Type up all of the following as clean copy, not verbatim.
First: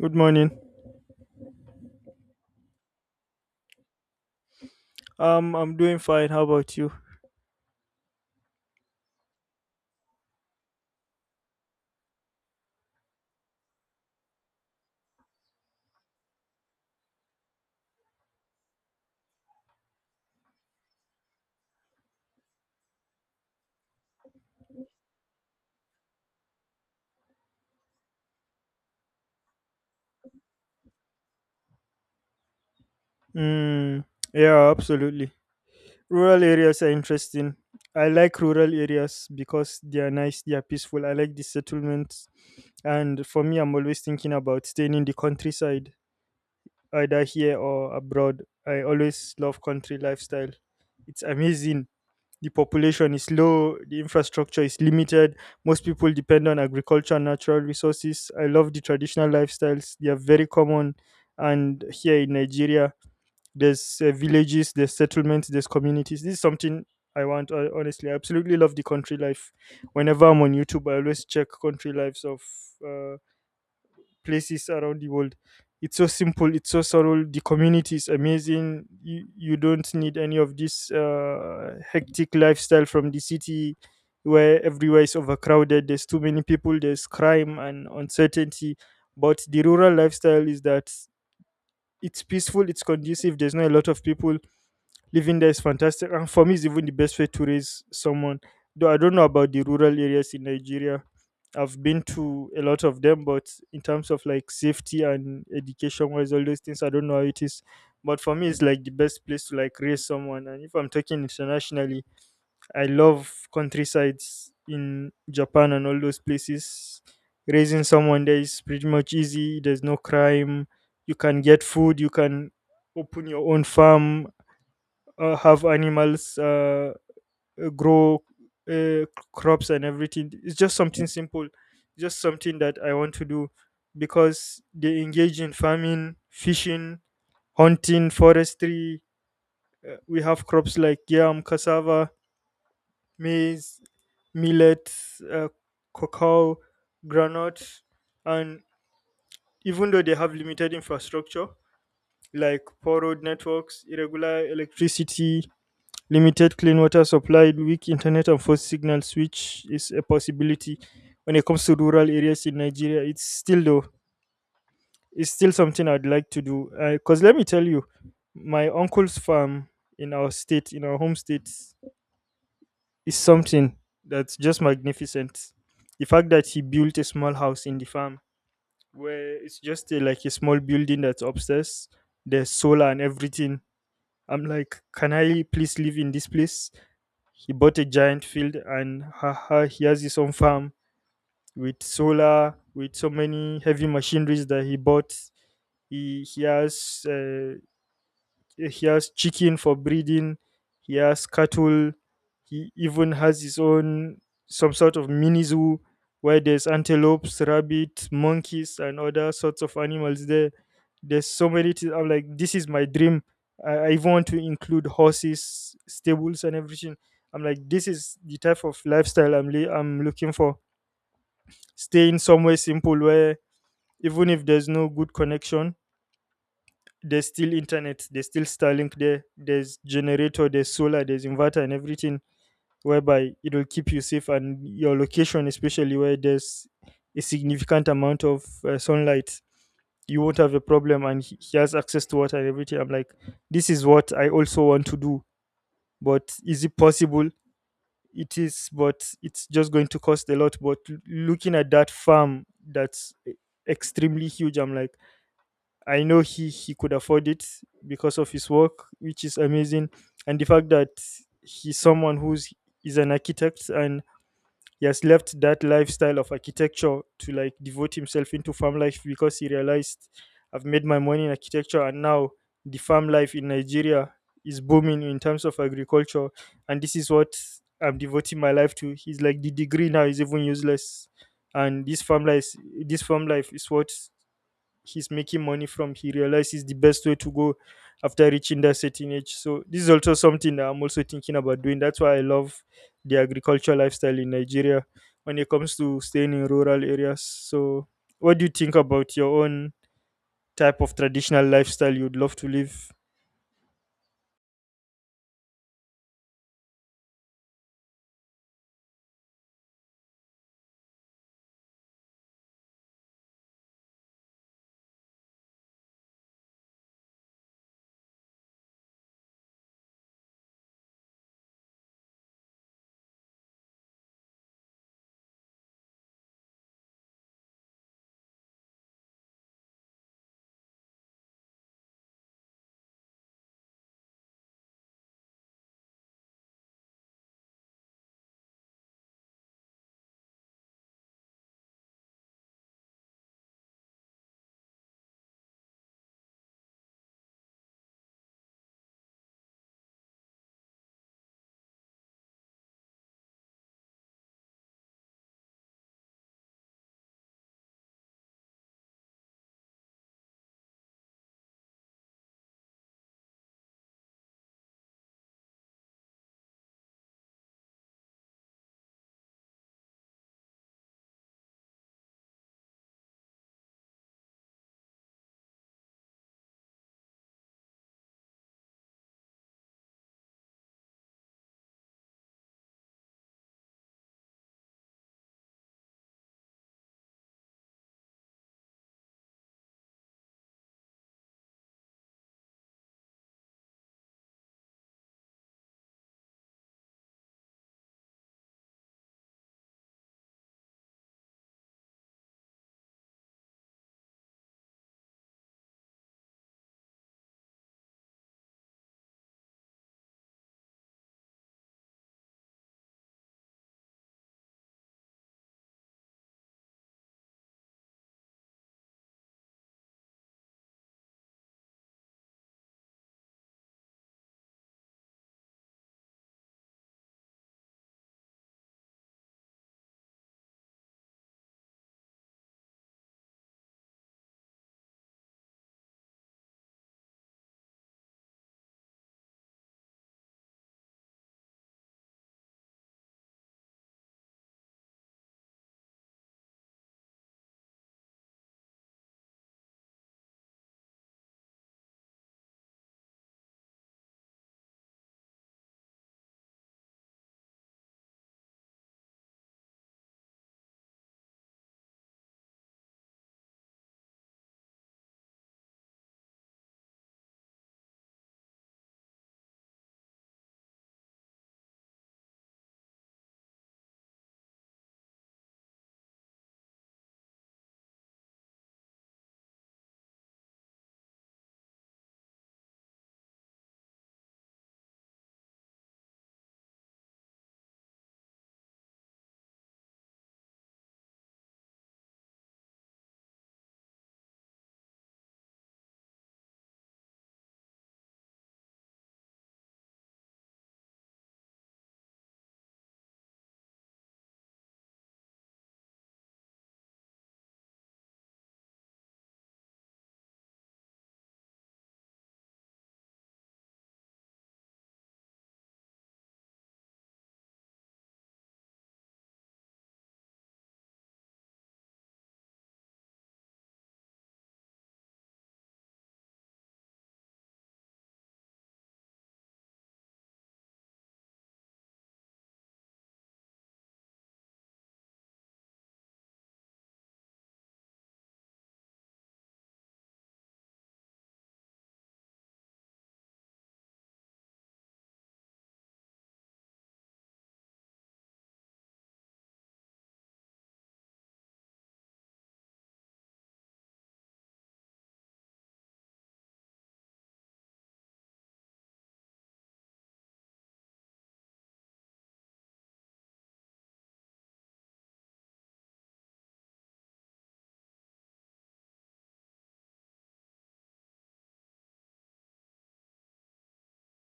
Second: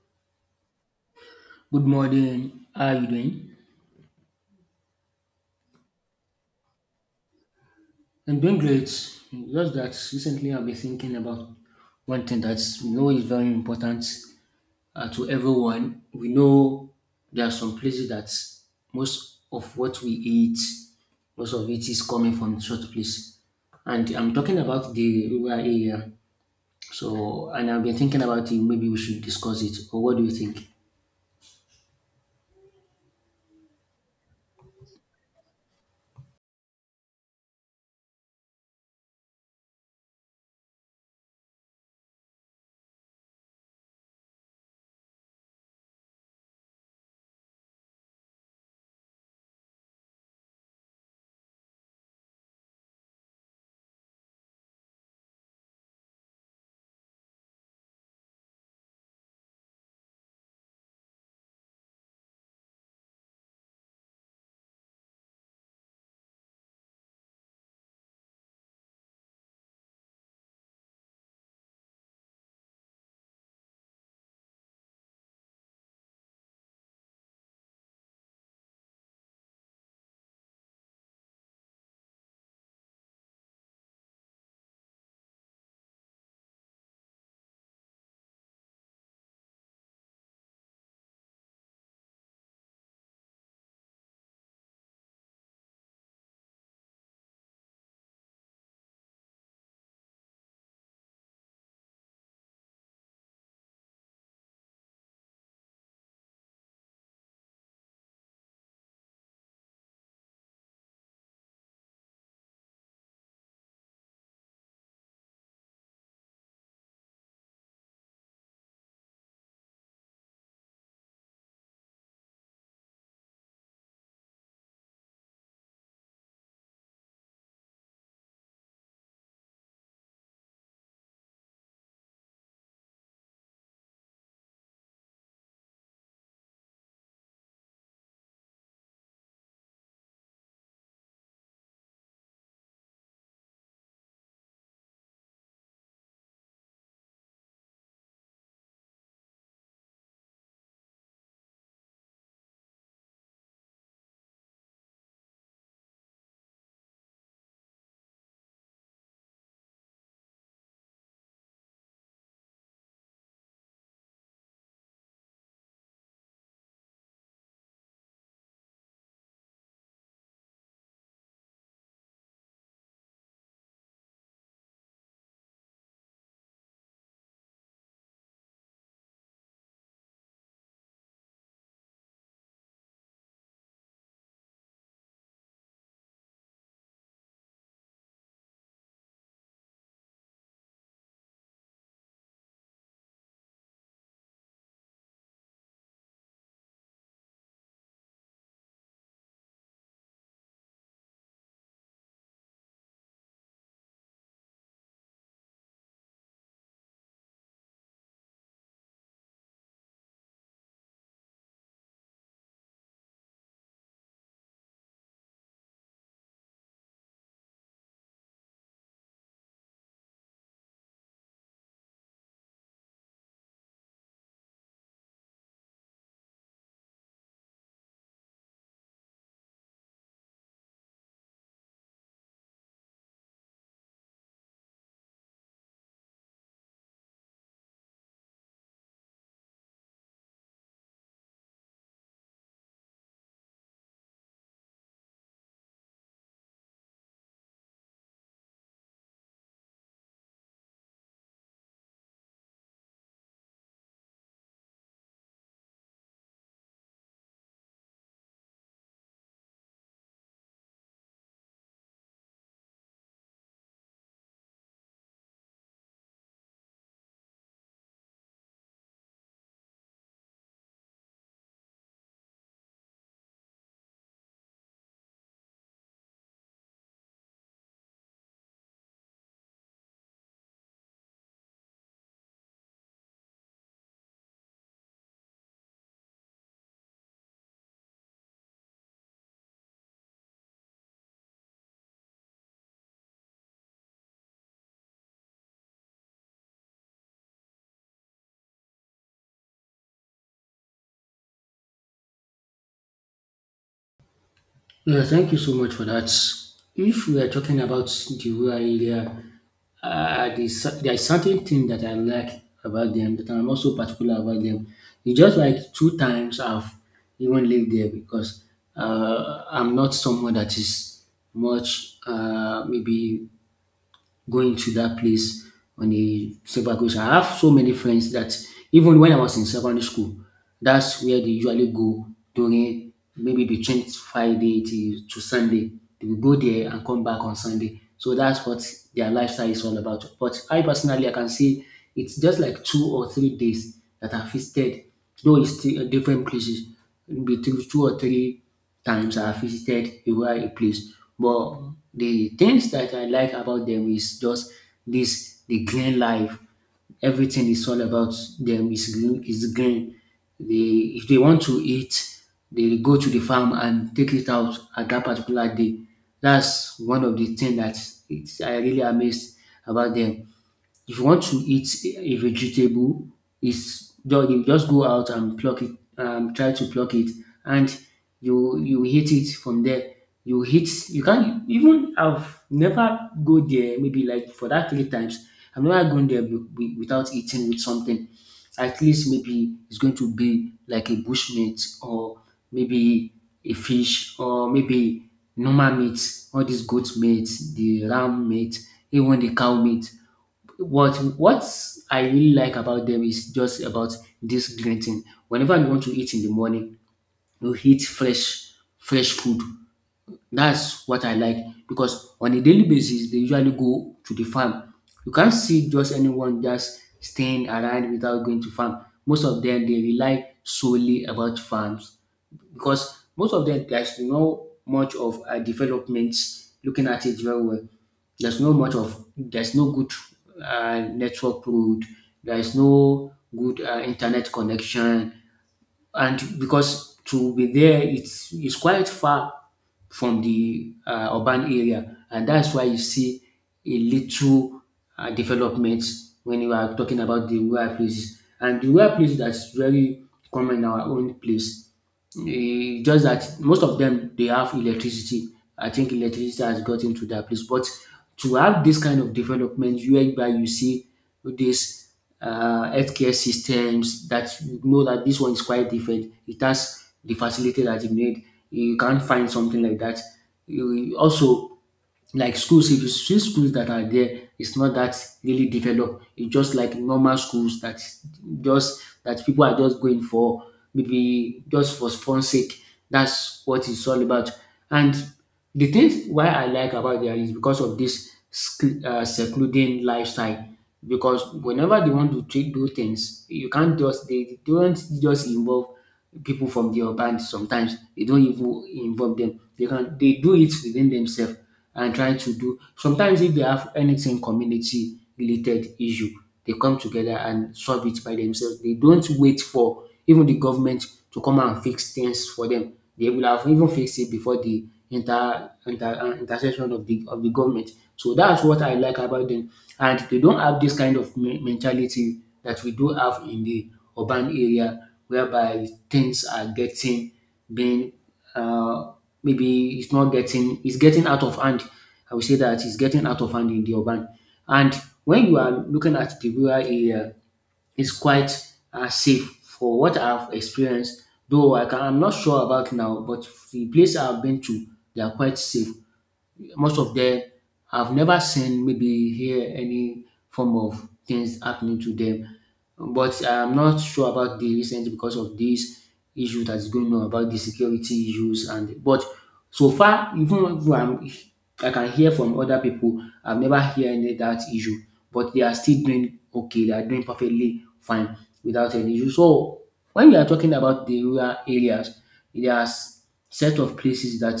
Good morning. Good morning. How are you doing? I'm doing fine. How about you? I'm doing great. Just that recently I've been thinking about one thing that we know is very important to everyone. We know there are some places that most of what we eat, most of it is coming from such place. And I'm talking about the rural area. And I've been thinking about it. Maybe we should discuss it. Or what do you think? Mm, yeah, absolutely. Rural areas are interesting. I like rural areas because they are nice, they are peaceful. I like the settlements. And for me, I'm always thinking about staying in the countryside, either here or abroad. I always love country lifestyle. It's amazing. The population is low, the infrastructure is limited. Most people depend on agriculture and natural resources. I love the traditional lifestyles. They are very common, and here in Nigeria there's villages, there's settlements, there's communities. This is something I want, honestly. I absolutely love the country life. Whenever I'm on YouTube, I always check country lives of uh, places around the world. It's so simple, it's so subtle. The community is amazing. You don't need any of this hectic lifestyle from the city, where everywhere is overcrowded. There's too many people, there's crime and uncertainty. But the rural lifestyle is that it's peaceful, it's conducive, there's not a lot of people. Living there is fantastic, and for me it's even the best way to raise someone, though I don't know about the rural areas in Nigeria. I've been to a lot of them, but in terms of like safety and education wise, all those things I don't know how it is. But for me, it's like the best place to like raise someone, and if I'm talking internationally, I love countrysides in Japan and all those places. Raising someone there is pretty much easy. There's no crime, you can get food, you can open your own farm, have animals, grow uh, crops and everything. It's just something simple, just something that I want to do, because they engage in farming, fishing, hunting, forestry. We have crops like yam, cassava, maize, millet, uh, cocoa, groundnut, and even though they have limited infrastructure, like poor road networks, irregular electricity, limited clean water supply, weak internet and phone signals, which is a possibility when it comes to rural areas in Nigeria. It's still though, it's still something I'd like to do. Because let me tell you, my uncle's farm in our state, in our home state, is something that's just magnificent. The fact that he built a small house in the farm, where it's just a, like a small building that's upstairs, there's solar and everything. I'm like, can I please live in this place? He bought a giant field, and he has his own farm with solar, with so many heavy machineries that he bought. He has, he has chicken for breeding, he has cattle, he even has his own some sort of mini zoo where there's antelopes, rabbits, monkeys and other sorts of animals there. There's so many things. I'm like, this is my dream. I even want to include horses, stables and everything. I'm like, this is the type of lifestyle I'm looking for. Staying somewhere simple where even if there's no good connection, there's still internet, there's still Starlink there, there's generator, there's solar, there's inverter and everything, whereby it'll keep you safe and your location, especially where there's a significant amount of sunlight, you won't have a problem, and he has access to water and everything. I'm like, this is what I also want to do, but is it possible? It is, but it's just going to cost a lot. But looking at that farm that's extremely huge, I'm like, I know he could afford it because of his work, which is amazing, and the fact that he's someone who's is an architect, and he has left that lifestyle of architecture to like devote himself into farm life, because he realized, I've made my money in architecture, and now the farm life in Nigeria is booming in terms of agriculture, and this is what I'm devoting my life to. He's like, the degree now is even useless, and this farm life is what he's making money from. He realizes the best way to go after reaching that certain age. So this is also something that I'm also thinking about doing. That's why I love the agricultural lifestyle in Nigeria when it comes to staying in rural areas. So what do you think about your own type of traditional lifestyle you'd love to live? Yeah, thank you so much for that. If we are talking about the rural area, there's certain thing that I like about them that I'm also particular about them. It's just like two times I've even lived there because I'm not someone that is much maybe going to that place on a several occasions. I have so many friends that even when I was in secondary school, that's where they usually go during maybe between Friday to Sunday. They will go there and come back on Sunday. So that's what their lifestyle is all about. But I personally, I can say it's just like 2 or 3 days that I visited. Though it's still different places, between two or three times I visited a place. But the things that I like about them is just this the green life. Everything is all about them is green is green. They if they want to eat, they go to the farm and take it out at that particular day. That's one of the things that it's, I really amazed about them. If you want to eat a vegetable, it's done. You just go out and pluck it, try to pluck it, and you hit it from there. You hit. You can even. I've never go there. Maybe like for that three times. I've never gone there without eating with something. At least maybe it's going to be like a bush meat or maybe a fish or maybe normal meat, all these goat meat, the ram meat, even the cow meat what I really like about them is just about this greeting. Whenever you want to eat in the morning, you eat fresh food. That's what I like because on a daily basis they usually go to the farm. You can't see just anyone just staying around without going to farm. Most of them they rely solely about farms because most of them there's no much of a development, looking at it very well there's no much of there's no good network road. There is no good internet connection, and because to be there it's quite far from the urban area, and that's why you see a little development when you are talking about the rural places and the rural place that's very common in our own place. Eh, just that most of them they have electricity. I think electricity has got into that place, but to have this kind of development whereby you see this healthcare systems that you know that this one is quite different. It has the facility that you need. You can't find something like that. You also like schools. If you see schools that are there it's not that really developed, it's just like normal schools that just that people are just going for maybe just for fun sake. That's what it's all about. And the things why I like about there is because of this secluding lifestyle, because whenever they want to treat, do things you can't just they don't just involve people from the urban. Sometimes they don't even involve them, they can they do it within themselves and trying to do sometimes if they have anything community related issue, they come together and solve it by themselves. They don't wait for even the government to come and fix things for them. They will have even fixed it before the intercession of the government. So that's what I like about them. And they don't have this kind of mentality that we do have in the urban area whereby things are getting being uh, maybe it's not getting it's getting out of hand. I would say that it's getting out of hand in the urban. And when you are looking at the rural area, it's quite safe for what I've experienced. Though I can, I'm not sure about now, but the place I've been to, they are quite safe. Most of them have never seen maybe hear any form of things happening to them. But I'm not sure about the recent because of this issue that is going on about the security issues. And but so far, even though I'm, I can hear from other people, I've never heard any that issue. But they are still doing okay, they are doing perfectly fine without any issue. So when we are talking about the rural areas, there are set of places that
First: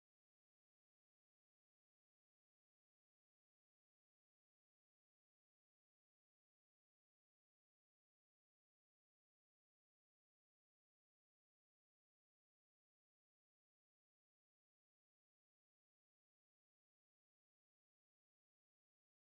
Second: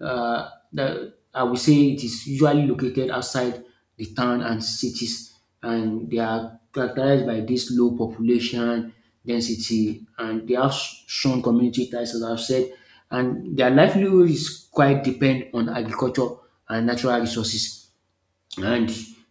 that I would say it is usually located outside the town and cities, and they are characterized by this low population density, and they have strong community ties, as I've said, and their livelihood is quite depend on agriculture and natural resources. And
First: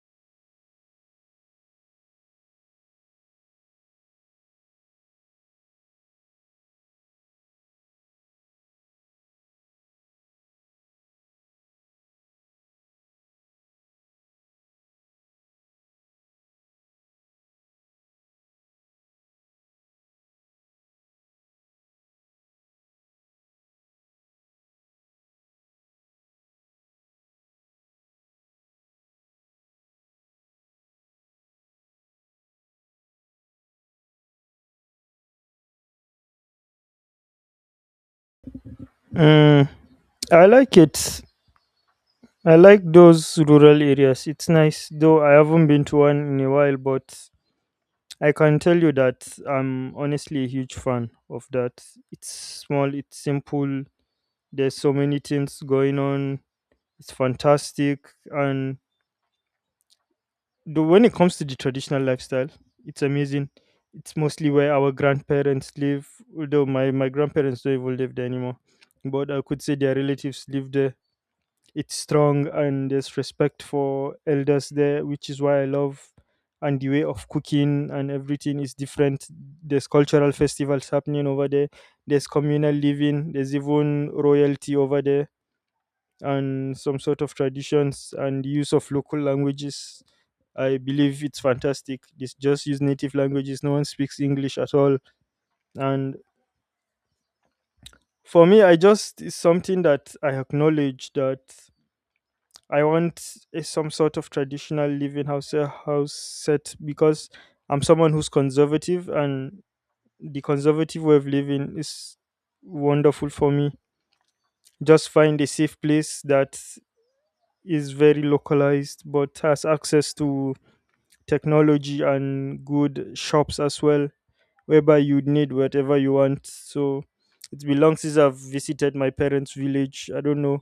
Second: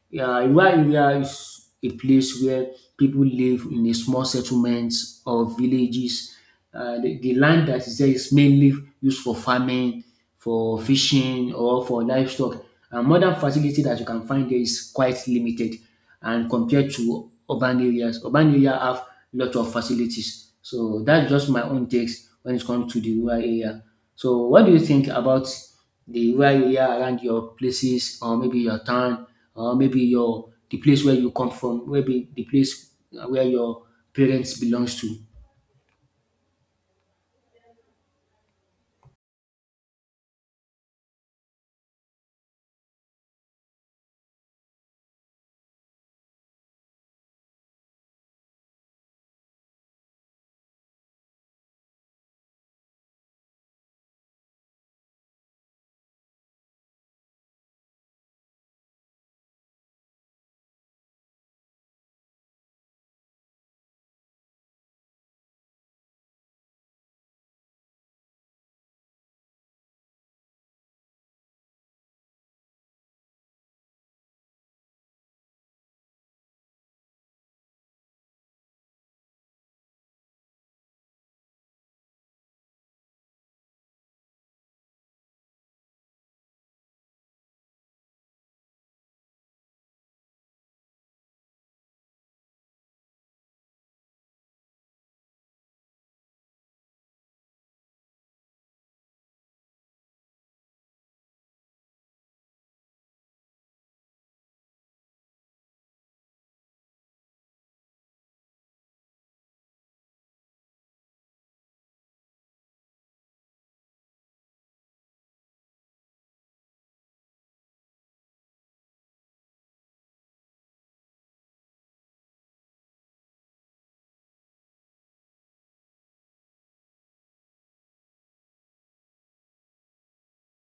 yeah, rural area is a place where people live in a small settlements or villages. The land that is there is mainly used for farming, for fishing, or for livestock. And modern facility that you can find there is quite limited, and compared to urban areas, urban area have lot of facilities. So that's just my own takes when it comes to the rural area. So what do you think about the rural area around your places or maybe your town or maybe your the place where you come from, maybe the place where your parents belongs to. Mm, I like it. I like those rural areas. It's nice, though I haven't been to one in a while, but I can tell you that I'm honestly a huge fan of that. It's small, it's simple. There's so many things going on. It's fantastic, and the, when it comes to the traditional lifestyle, it's amazing. It's mostly where our grandparents live, although my grandparents don't even live there anymore. But I could say their relatives live there. It's strong, and there's respect for elders there, which is why I love. And the way of cooking and everything is different. There's cultural festivals happening over there, there's communal living, there's even royalty over there, and some sort of traditions and the use of local languages. I believe it's fantastic. It's just use native languages, no one speaks English at all. And for me, I just, it's something that I acknowledge, that I want a, some sort of traditional living house, house set, because I'm someone who's conservative, and the conservative way of living is wonderful for me. Just find a safe place that is very localized, but has access to technology and good shops as well, whereby you need whatever you want. So it's been long since I've visited my parents' village. I don't know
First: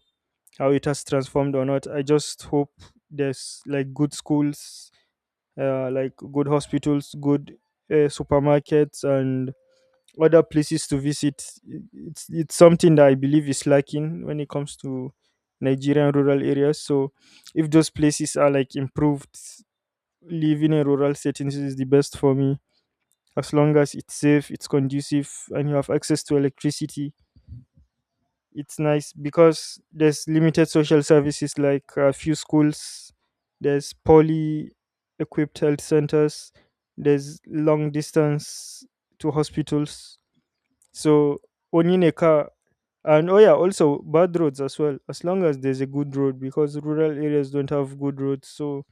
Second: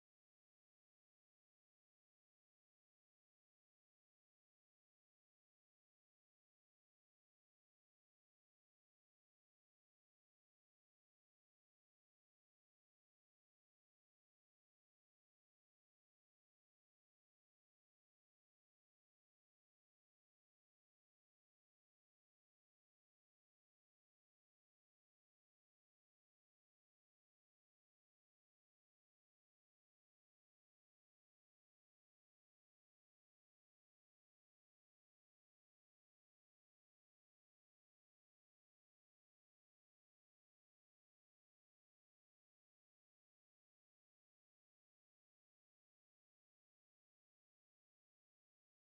how it has transformed or not. I just hope there's like good schools, like good hospitals, good supermarkets, and other places to visit. It's something that I believe is lacking when it comes to Nigerian rural areas. So if those places are like improved, living in rural settings is the best for me. As long as it's safe, it's conducive, and you have access to electricity, it's nice because there's limited social services, like a few schools, there's poly equipped health centers, there's long distance to hospitals. So owning a car, and oh yeah, also bad roads as well. As long as there's a good road, because rural areas don't have good roads. So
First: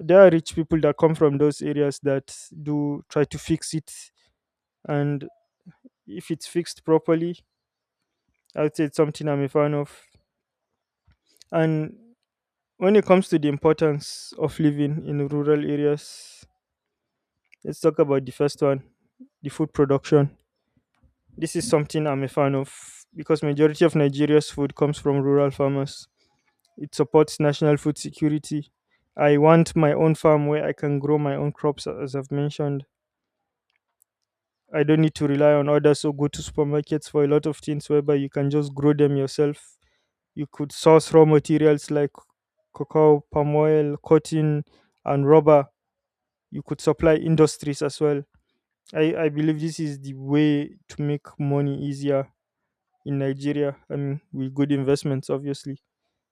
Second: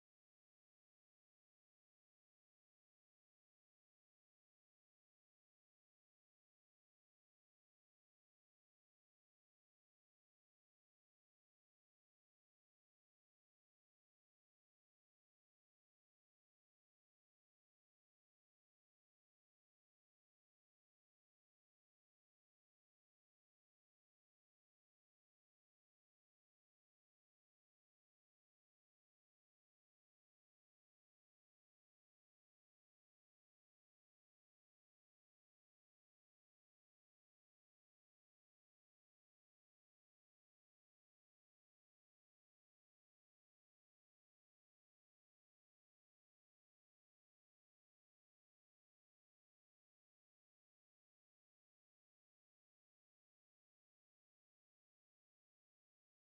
there are rich people that come from those areas that do try to fix it, and if it's fixed properly, I'd say it's something I'm a fan of. And when it comes to the importance of living in rural areas, let's talk about the first one, the food production. This is something I'm a fan of, because majority of Nigeria's food comes from rural farmers. It supports national food security. I want my own farm where I can grow my own crops, as I've mentioned. I don't need to rely on others or go to supermarkets for a lot of things, whereby you can just grow them yourself. You could source raw materials like cocoa, palm oil, cotton and rubber. You could supply industries as well. I believe this is the way to make money easier in Nigeria, I mean with good investments obviously.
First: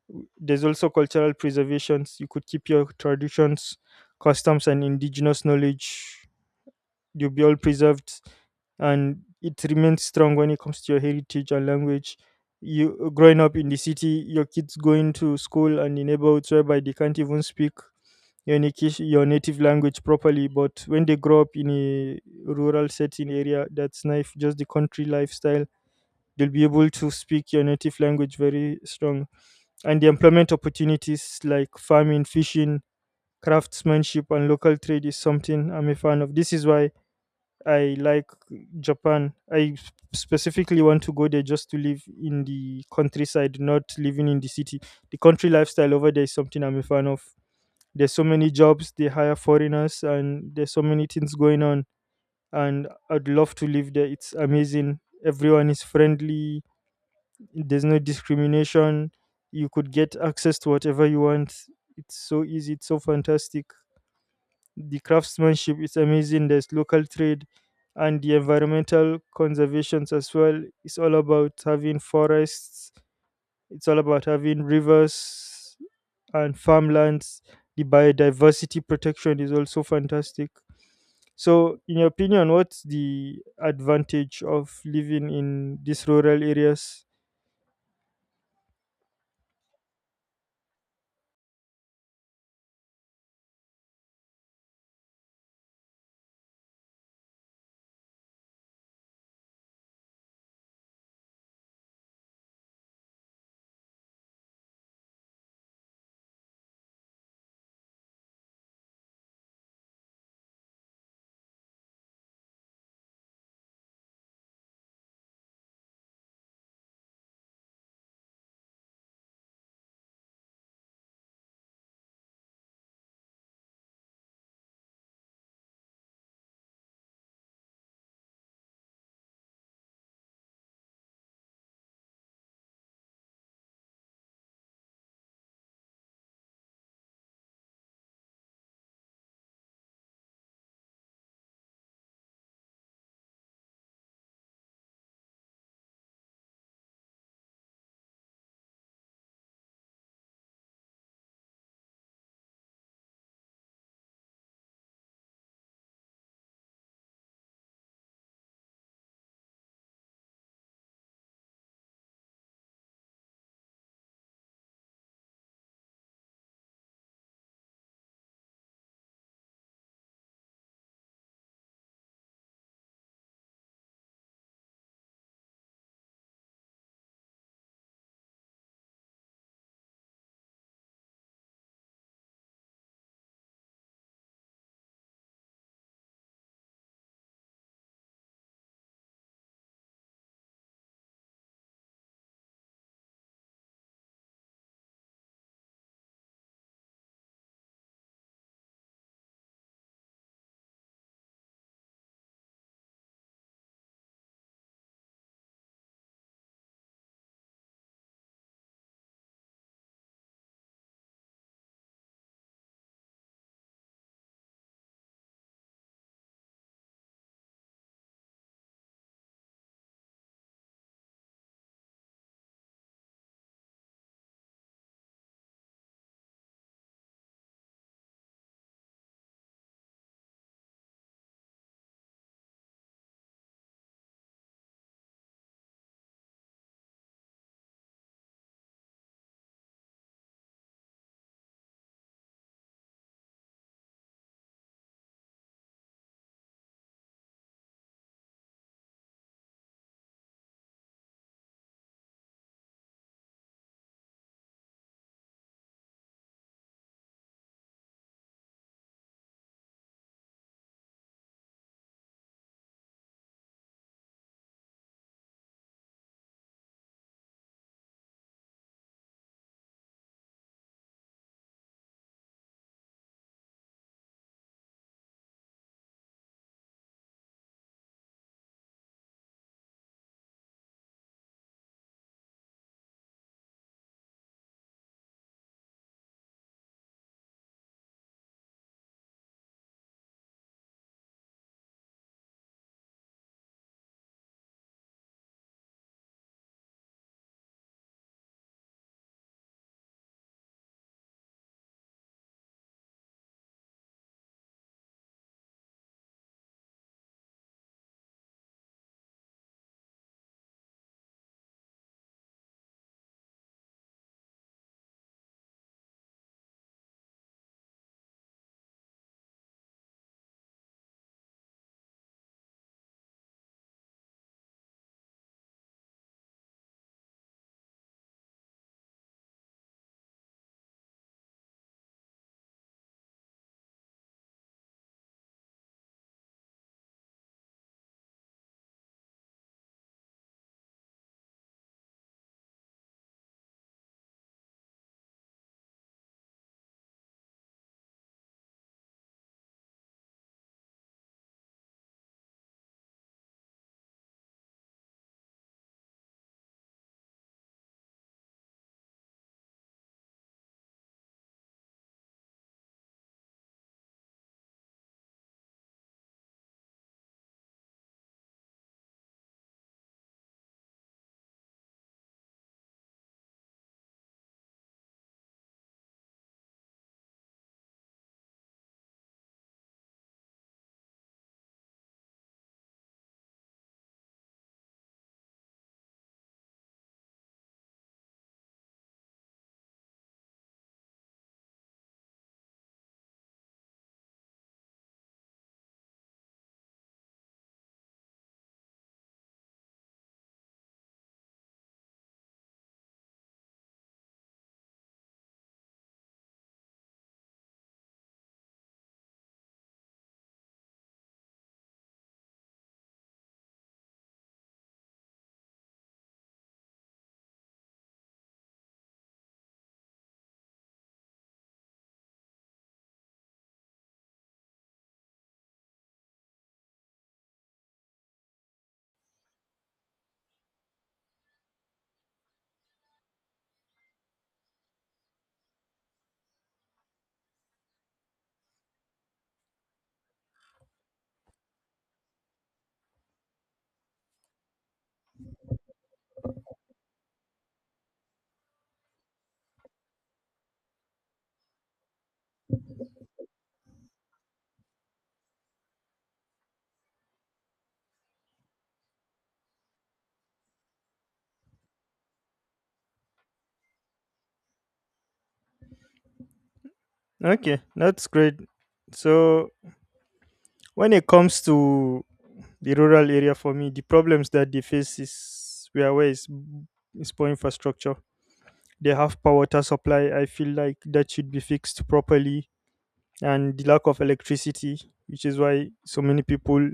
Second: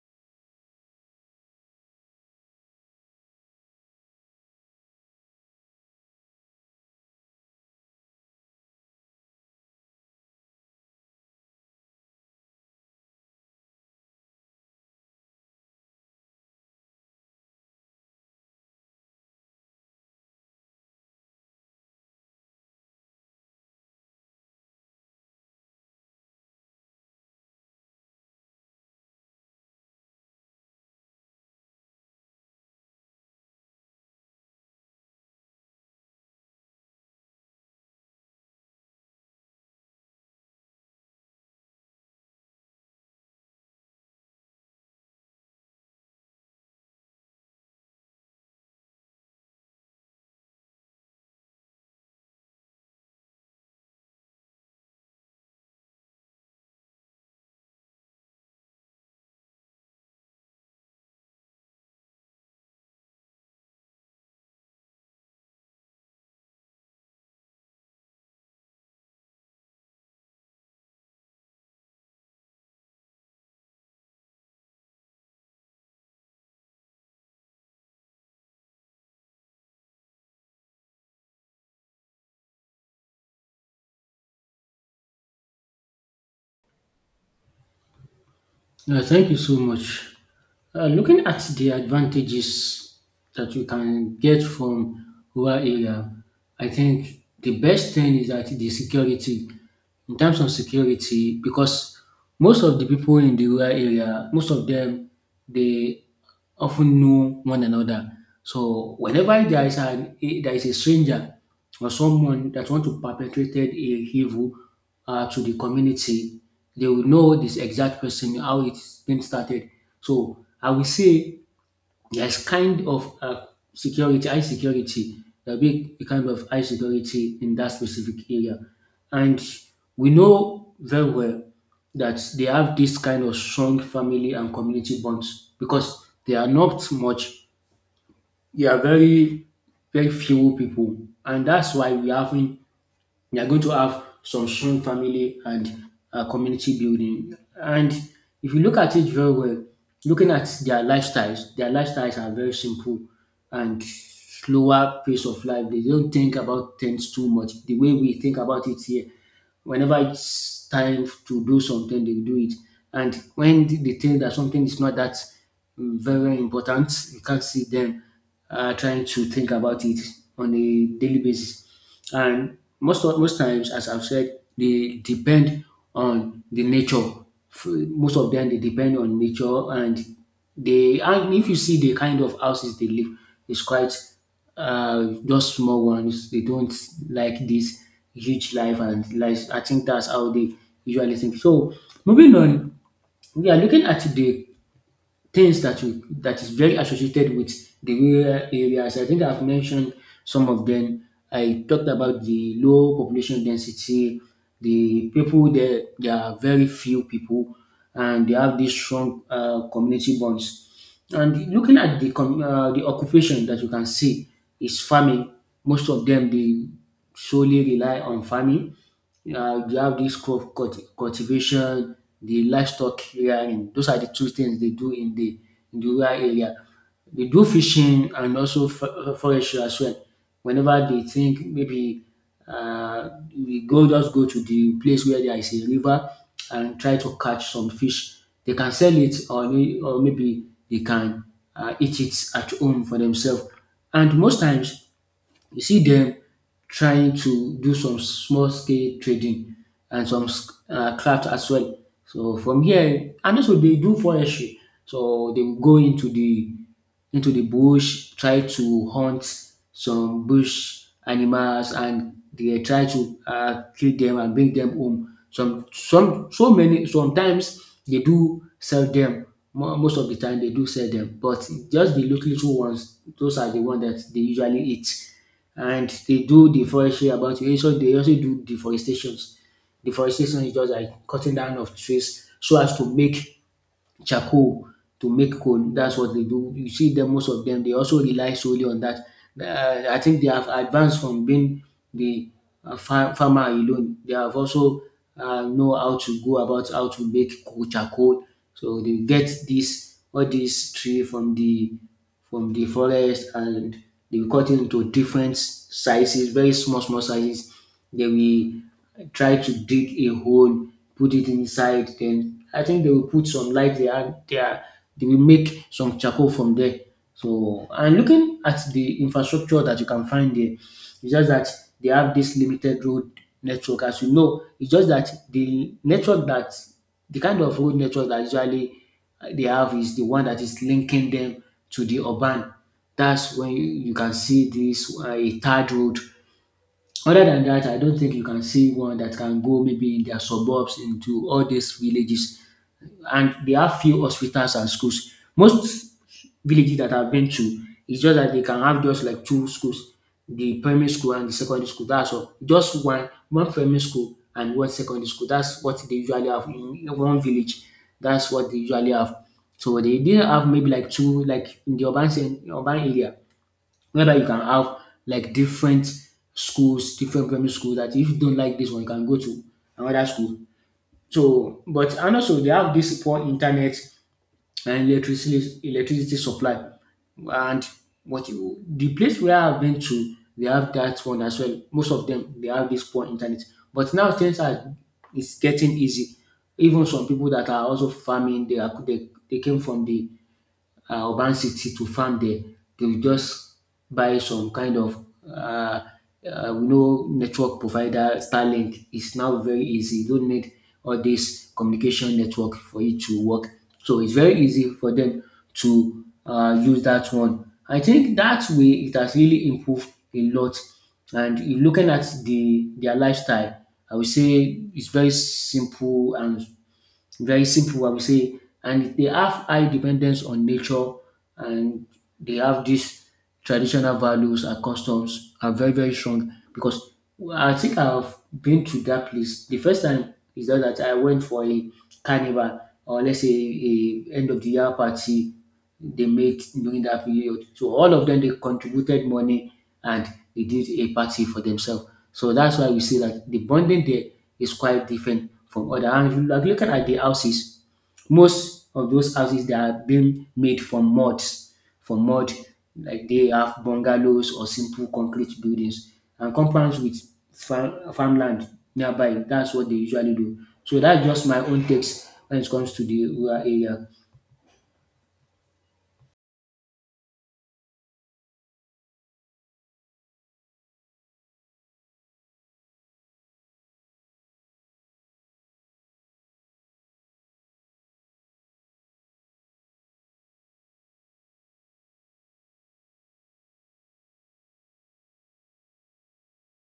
There's also cultural preservations. You could keep your traditions, customs and indigenous knowledge. You'll be all preserved, and it remains strong when it comes to your heritage and language. You growing up in the city, your kids going to school and in neighborhoods whereby they can't even speak your native language properly. But when they grow up in a rural setting area, that's nice, just the country lifestyle, they'll be able to speak your native language very strong. And the employment opportunities like farming, fishing, craftsmanship, and local trade is something I'm a fan of. This is why I like Japan. Specifically want to go there just to live in the countryside, not living in the city. The country lifestyle over there is something I'm a fan of. There's so many jobs, they hire foreigners, and there's so many things going on. And I'd love to live there. It's amazing. Everyone is friendly, there's no discrimination. You could get access to whatever you want. It's so easy, it's so fantastic. The craftsmanship is amazing. There's local trade, and the environmental conservations as well. It's all about having forests. It's all about having rivers and farmlands. The biodiversity protection is also fantastic. So, in your opinion, what's the advantage of living in these rural areas? Yeah, thank you so much. Looking at the advantages that you can get from rural area, I think the best thing is that the security, in terms of security, because most of the people in the rural area, most of them, they often know one another. So whenever there is a stranger or someone that want to perpetrate a evil to the community, they will know this exact person, how it's been started. So I will say there's kind of security, high security, there'll be a kind of high security in that specific area. And we know very well that they have this kind of strong family and community bonds because they are not much, they are very, very few people. And that's why we haven't they are going to have some strong family and community building. And if you look at it very well, looking at their lifestyles are very simple and slower pace of life. They don't think about things too much. The way we think about it here, whenever it's time to do something, they do it. And when they think that something is not that very important, you can't see them trying to think about it on a daily basis. And most of, most times, as I've said, they depend on the nature. Most of them they depend on nature, and they and if you see the kind of houses they live, it's quite just small ones. They don't like this huge life and life. I think that's how they usually think. So moving on, we are looking at the things that we that is very associated with the rural areas. I think I've mentioned some of them. I talked about the low population density, the people there there are very few people, and they have these strong community bonds. And looking at the the occupation that you can see is farming. Most of them they solely rely on farming. You have this crop cultivation, the livestock rearing. Those are the two things they do in the rural area. They do fishing and also forestry as well. Whenever they think maybe uh, we go just go to the place where there is a river and try to catch some fish. They can sell it, or or maybe they can eat it at home for themselves. And most times you see them trying to do some small scale trading and some craft as well. So from here, and also dey do forestry, so they will go into the bush try to hunt some bush animals and they try to kill them and bring them home. Some So many sometimes they do sell dem, most of the time they do sell them, but just the little ones those are the one that they usually eat, and they do deforestry about it. So they also do deforestations. Deforestation is just like cutting down of trees so as to make charcoal to make coal. That's what they do. You see them, most of them, they also rely solely on that. I think they have advanced from being the farmer alone. They have also know how to go about how to make coal charcoal. So they get this all these tree from the forest and they cut it into different sizes, very small small sizes. They will try to dig a hole, put it inside. Then I think they will put some light there. And They are they will make some charcoal from there. So and looking at the infrastructure that you can find there, it's just that they have this limited road network. As you know, it's just that the network that the kind of road network that usually they have is the one that is linking them to the urban. That's when you can see this a third road, other than that, I don't think you can see one that can go maybe in their suburbs into all these villages. And they have few hospitals and schools. Most villages that I've been to, it's just that they can have just like two schools, the primary school and the secondary school. That's all. Just one primary school and one secondary school. That's what they usually have in one village. That's what they usually have. So they didn't have maybe like two like in the urban area whether you can have like different schools, different primary school that if you don't like this one, you can go to another school. So, but and also they have this poor internet and electricity supply. And the place where I've been to, they have that one as well. Most of them they have this poor internet. But now things are it's getting easy. Even some people that are also farming, they came from the urban city to farm there, they will just buy some kind of we know network provider Starlink is now very easy. You don't need all this communication network for it to work. So it's very easy for them to use that one. I think that way it has really improved a lot. And in looking at the their lifestyle, I would say it's very simple and very simple I will say and they have high dependence on nature and they have this traditional values and customs are very very strong because I think I've been to that place. The first time is that I went for a carnival or let's say a end of the year party they made during that period. So all of them they contributed money and they did a party for themselves. So that's why we see that the bonding there is quite different from other. And if you like looking at the houses, most of those houses that are being made from muds, from mud, like they have bungalows or simple concrete buildings and compounds with farmland nearby. That's what they usually do. So that's just my own takes when it comes to the rural area. Okay, that's great. So, when it comes to the rural area, for me, the problems that they face is poor infrastructure. They have poor water supply. I feel like that should be fixed properly, and the lack of electricity, which is why so many people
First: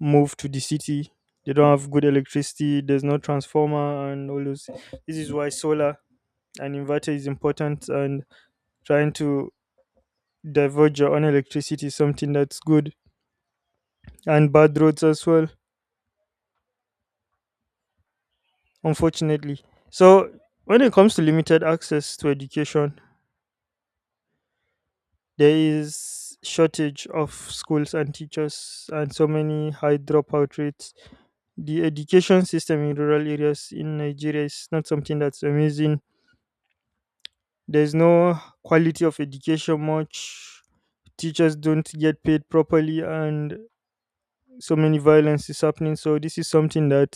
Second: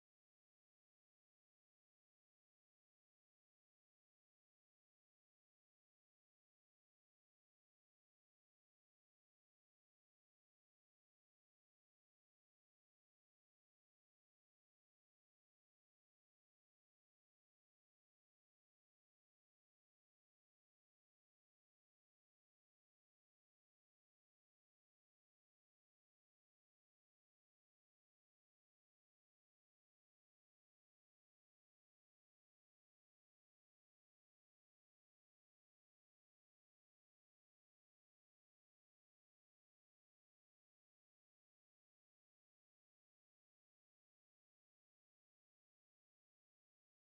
move to the city. They don't have good electricity, there's no transformer and all those. This is why solar and inverter is important, and trying to diverge your own electricity is something that's good. And bad roads as well, unfortunately. So when it comes to limited access to education, there is shortage of schools and teachers and so many high dropout rates. The education system in rural areas in Nigeria is not something that's amazing. There's no quality of education much. Teachers don't get paid properly and so many violence is happening. So this is something that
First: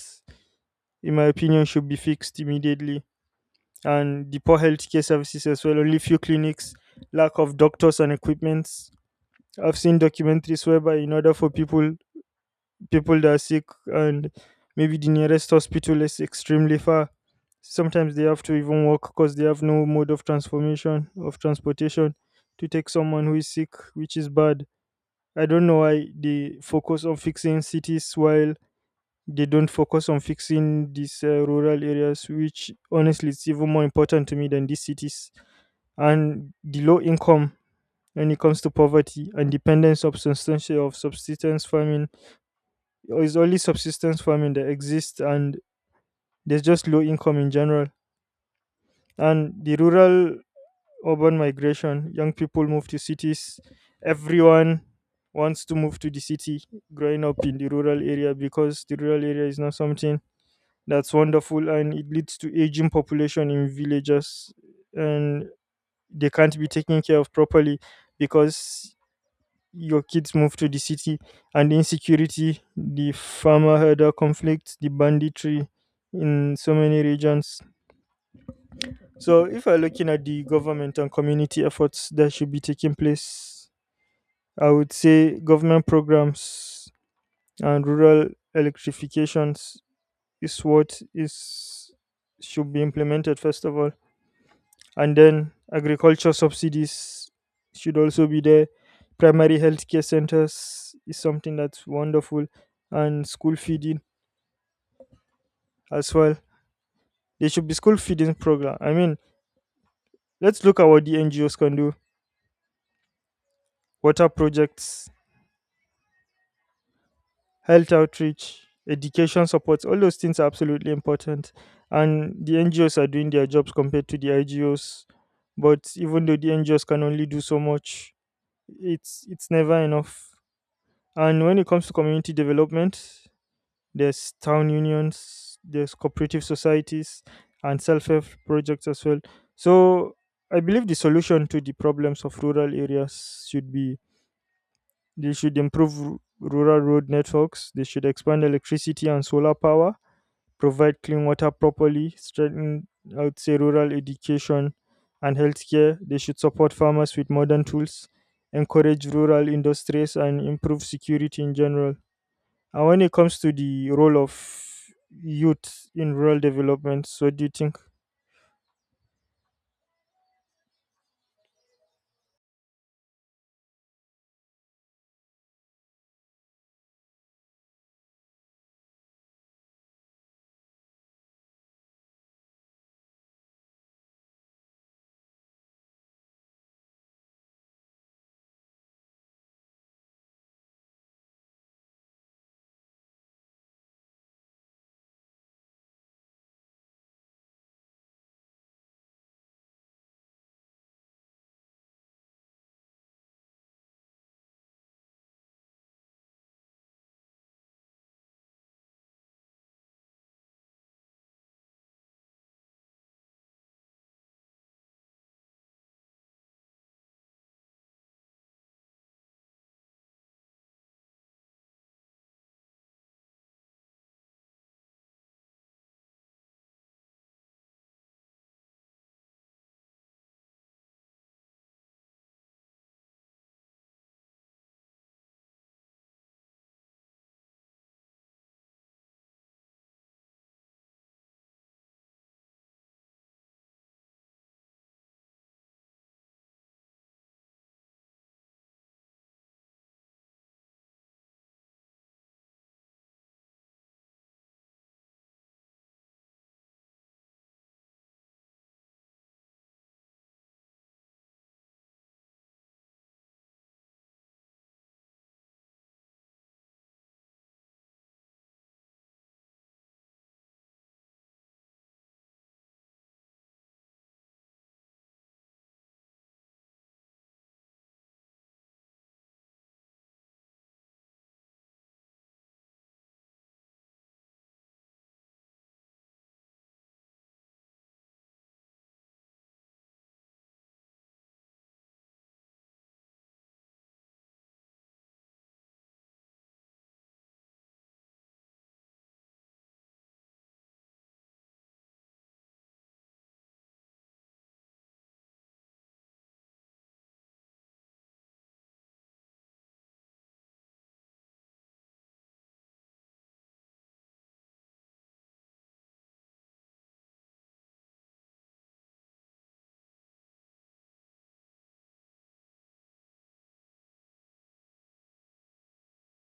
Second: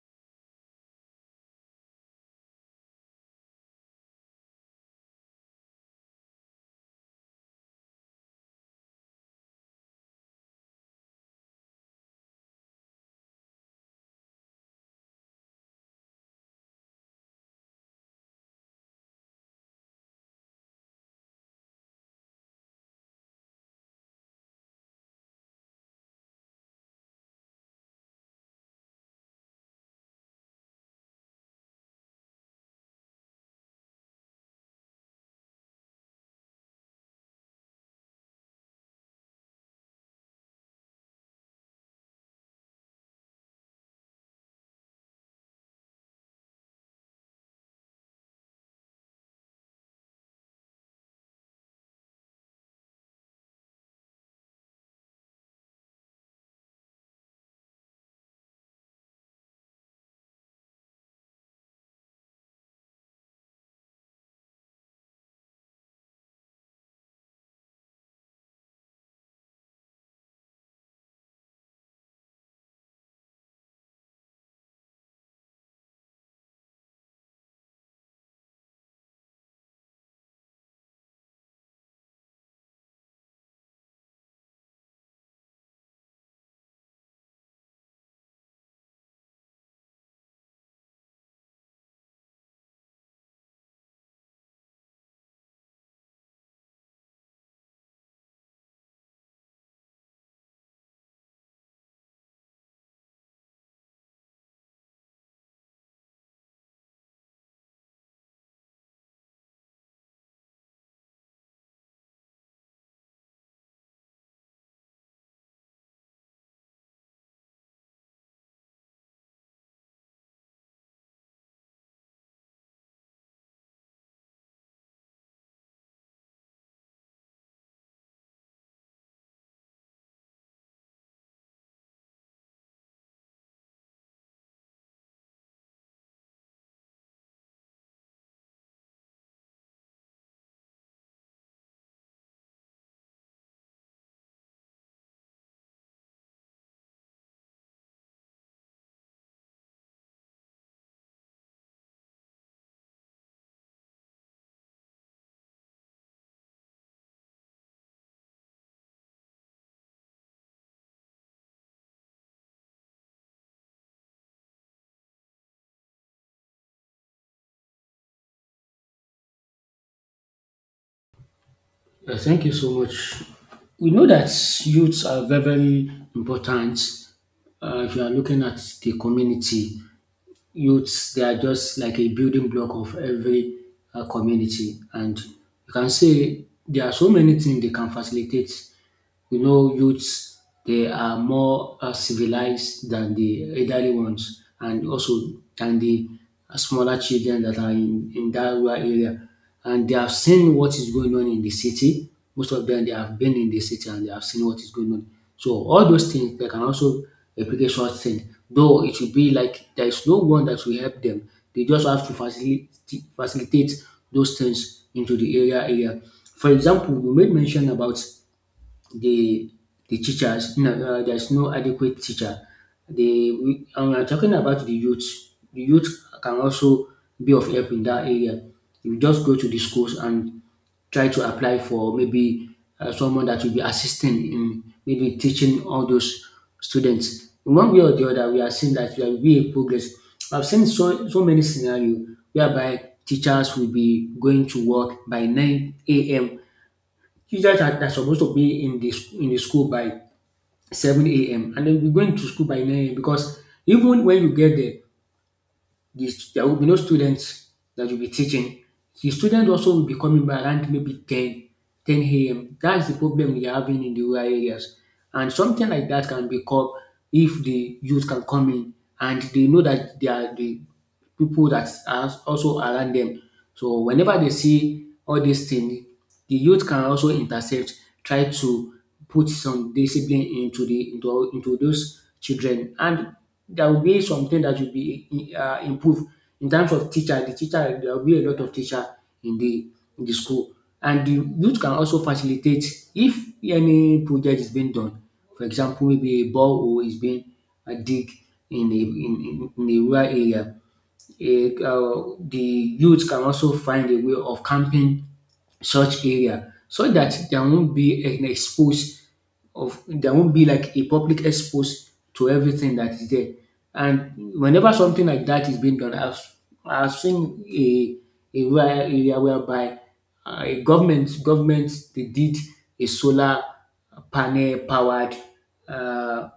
in my opinion should be fixed immediately. And the poor healthcare services as well. Only few clinics, lack of doctors and equipments. I've seen documentaries whereby in order for people that are sick and maybe the nearest hospital is extremely far. Sometimes they have to even walk because they have no mode of transformation of transportation to take someone who is sick, which is bad. I don't know why they focus on fixing cities while they don't focus on fixing these rural areas, which honestly it's even more important to me than these cities. And the low income, when it comes to poverty and dependence of substance of subsistence farming. It's only subsistence farming that exists, and there's just low income in general. And the rural urban migration, young people move to cities. Everyone wants to move to the city growing up in the rural area, because the rural area is not something that's wonderful, and it leads to aging population in villages, and they can't be taken care of properly because your kids move to the city. And the insecurity, the farmer herder conflict, the banditry in so many regions. So, if we're looking at the government and community efforts that should be taking place, I would say government programs and rural electrifications is what is should be implemented first of all, and then agriculture subsidies should also be there. Primary healthcare centers is something that's wonderful, and school feeding as well. There should be school feeding program. I mean, let's look at what the NGOs can do. Water projects, health outreach, education supports, all those things are absolutely important. And the NGOs are doing their jobs compared to the IGOs, but even though the NGOs can only do so much, it's never enough. And when it comes to community development, there's town unions, there's cooperative societies, and self help projects as well. So I believe the solution to the problems of rural areas should be, they should improve rural road networks, they should expand electricity and solar power, provide clean water properly, strengthen, I would say, rural education and healthcare. They should support farmers with modern tools, encourage rural industries, and improve security in general. And when it comes to the role of youth in rural development, so what do you think? Thank you so much. We know that youths are very, very important. If you are looking at the community, youths they are just like a building block of every community, and you can say there are so many things they can facilitate. You know, youths they are more civilized than the elderly ones, and also than the smaller children that are in that rural area. And they have seen what is going on in the city. Most of them they have been in the city and they have seen what is going on. So all those things they can also replicate such things. Though it will be like there is no one that will help them. They just have to facilitate those things into the area. For example, you made mention about the the teachers. No, there's no adequate teacher. The we and We are talking about the youth. The youth can also be of help in that area. You just go to the schools and try to apply for maybe someone that will be assisting in maybe teaching all those students. In one way or the other, we are seeing that there will be a progress. I've seen so many scenarios whereby teachers will be going to work by 9 a.m. Teachers are supposed to be in the in the school by 7 a.m. and they'll be going to school by 9 a.m. because even when you get there, there will be no students that you'll be teaching. The students also will be coming by around maybe ten a.m. That's the problem we are having in the rural areas. And something like that can be called if the youth can come in and they know that they are the people that are also around them, so whenever they see all these things, the youth can also intercept, try to put some discipline into those children, and there will be something that will be improved in terms of teacher. The teacher there will be a lot of teacher in the in the school, and the youth can also facilitate if any project is being done. For example, maybe a borehole is being dig in a in a rural area, the youth can also find a way of camping such area so that there won't be an expose of there won't be like a public expose to everything that is there. And whenever something like that is being done, I've seen a rural area whereby a government they did a solar panel powered uh,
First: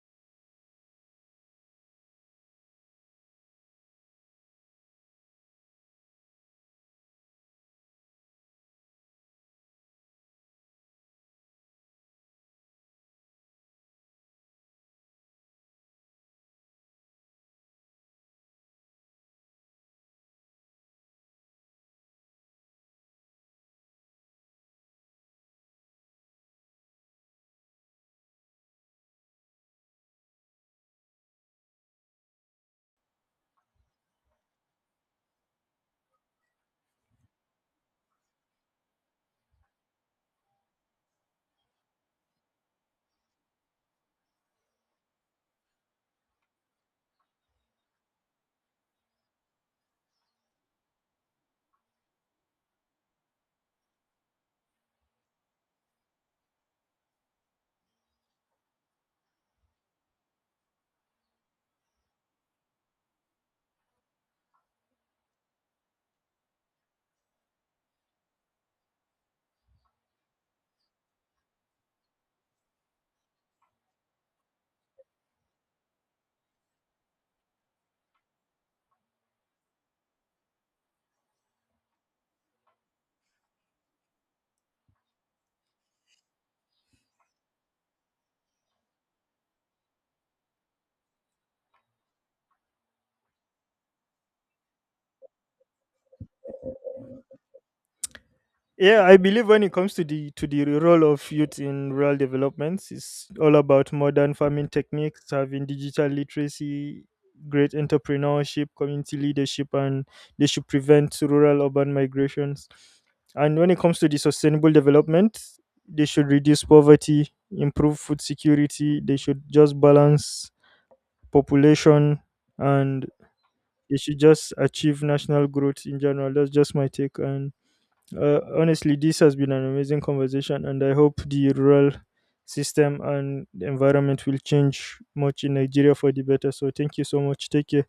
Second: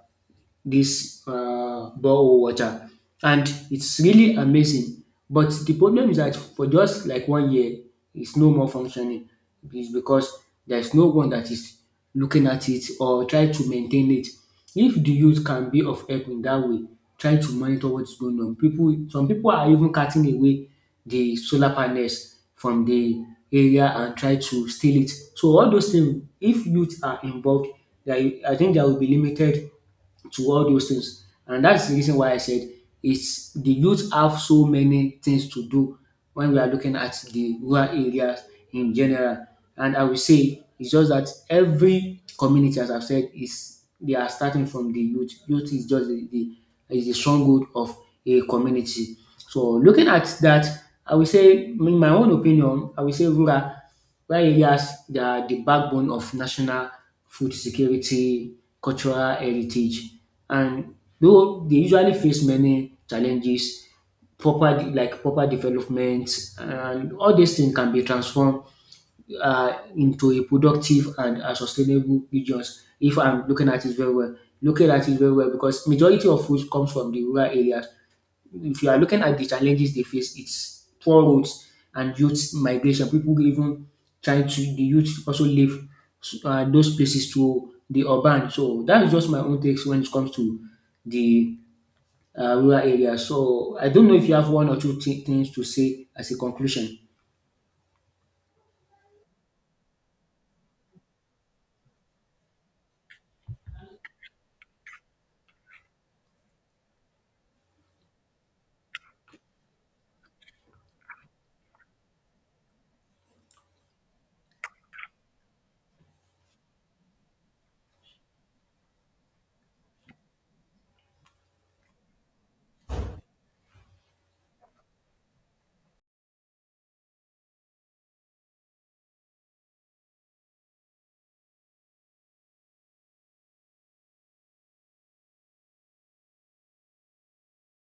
this borehole water, and it's really amazing. But the problem is that for just like 1 year, it's no more functioning. It's because there's no one that is looking at it or try to maintain it. If the youth can be of help in that way, try to monitor what's going on. People, some people are even cutting away the solar panels from the area and try to steal it. So all those things, if youth are involved, there, I think there will be limited to all those things. And that's the reason why I said it's the youth have so many things to do when we are looking at the rural areas in general. And I will say it's just that every community, as I've said, is they are starting from the youth. Youth is just the stronghold of a community. So looking at that, I will say in my own opinion, I will say rural areas they are the backbone of national food security, cultural heritage and though they usually face many challenges proper like proper development and all these things can be transformed into a productive and sustainable regions if I'm looking at it very well. Looking at it very well because majority of food comes from the rural areas. If you are looking at the challenges they face, it's poor roads and youth migration. People even trying to the youth also leave those places to the urban. So that is just my own takes when it comes to the rural area. So I don't know if you have one or two things to say as a conclusion. Yeah, I believe when it comes to the role of youth in rural developments, it's all about modern farming techniques, having digital literacy, great entrepreneurship, community leadership, and they should prevent rural urban migrations. And when it comes to the sustainable development, they should reduce poverty, improve food security. They should just balance population and it should just achieve national growth in general. That's just my take. And honestly, this has been an amazing conversation, and I hope the rural system and the environment will change much in Nigeria for the better. So thank you so much. Take care.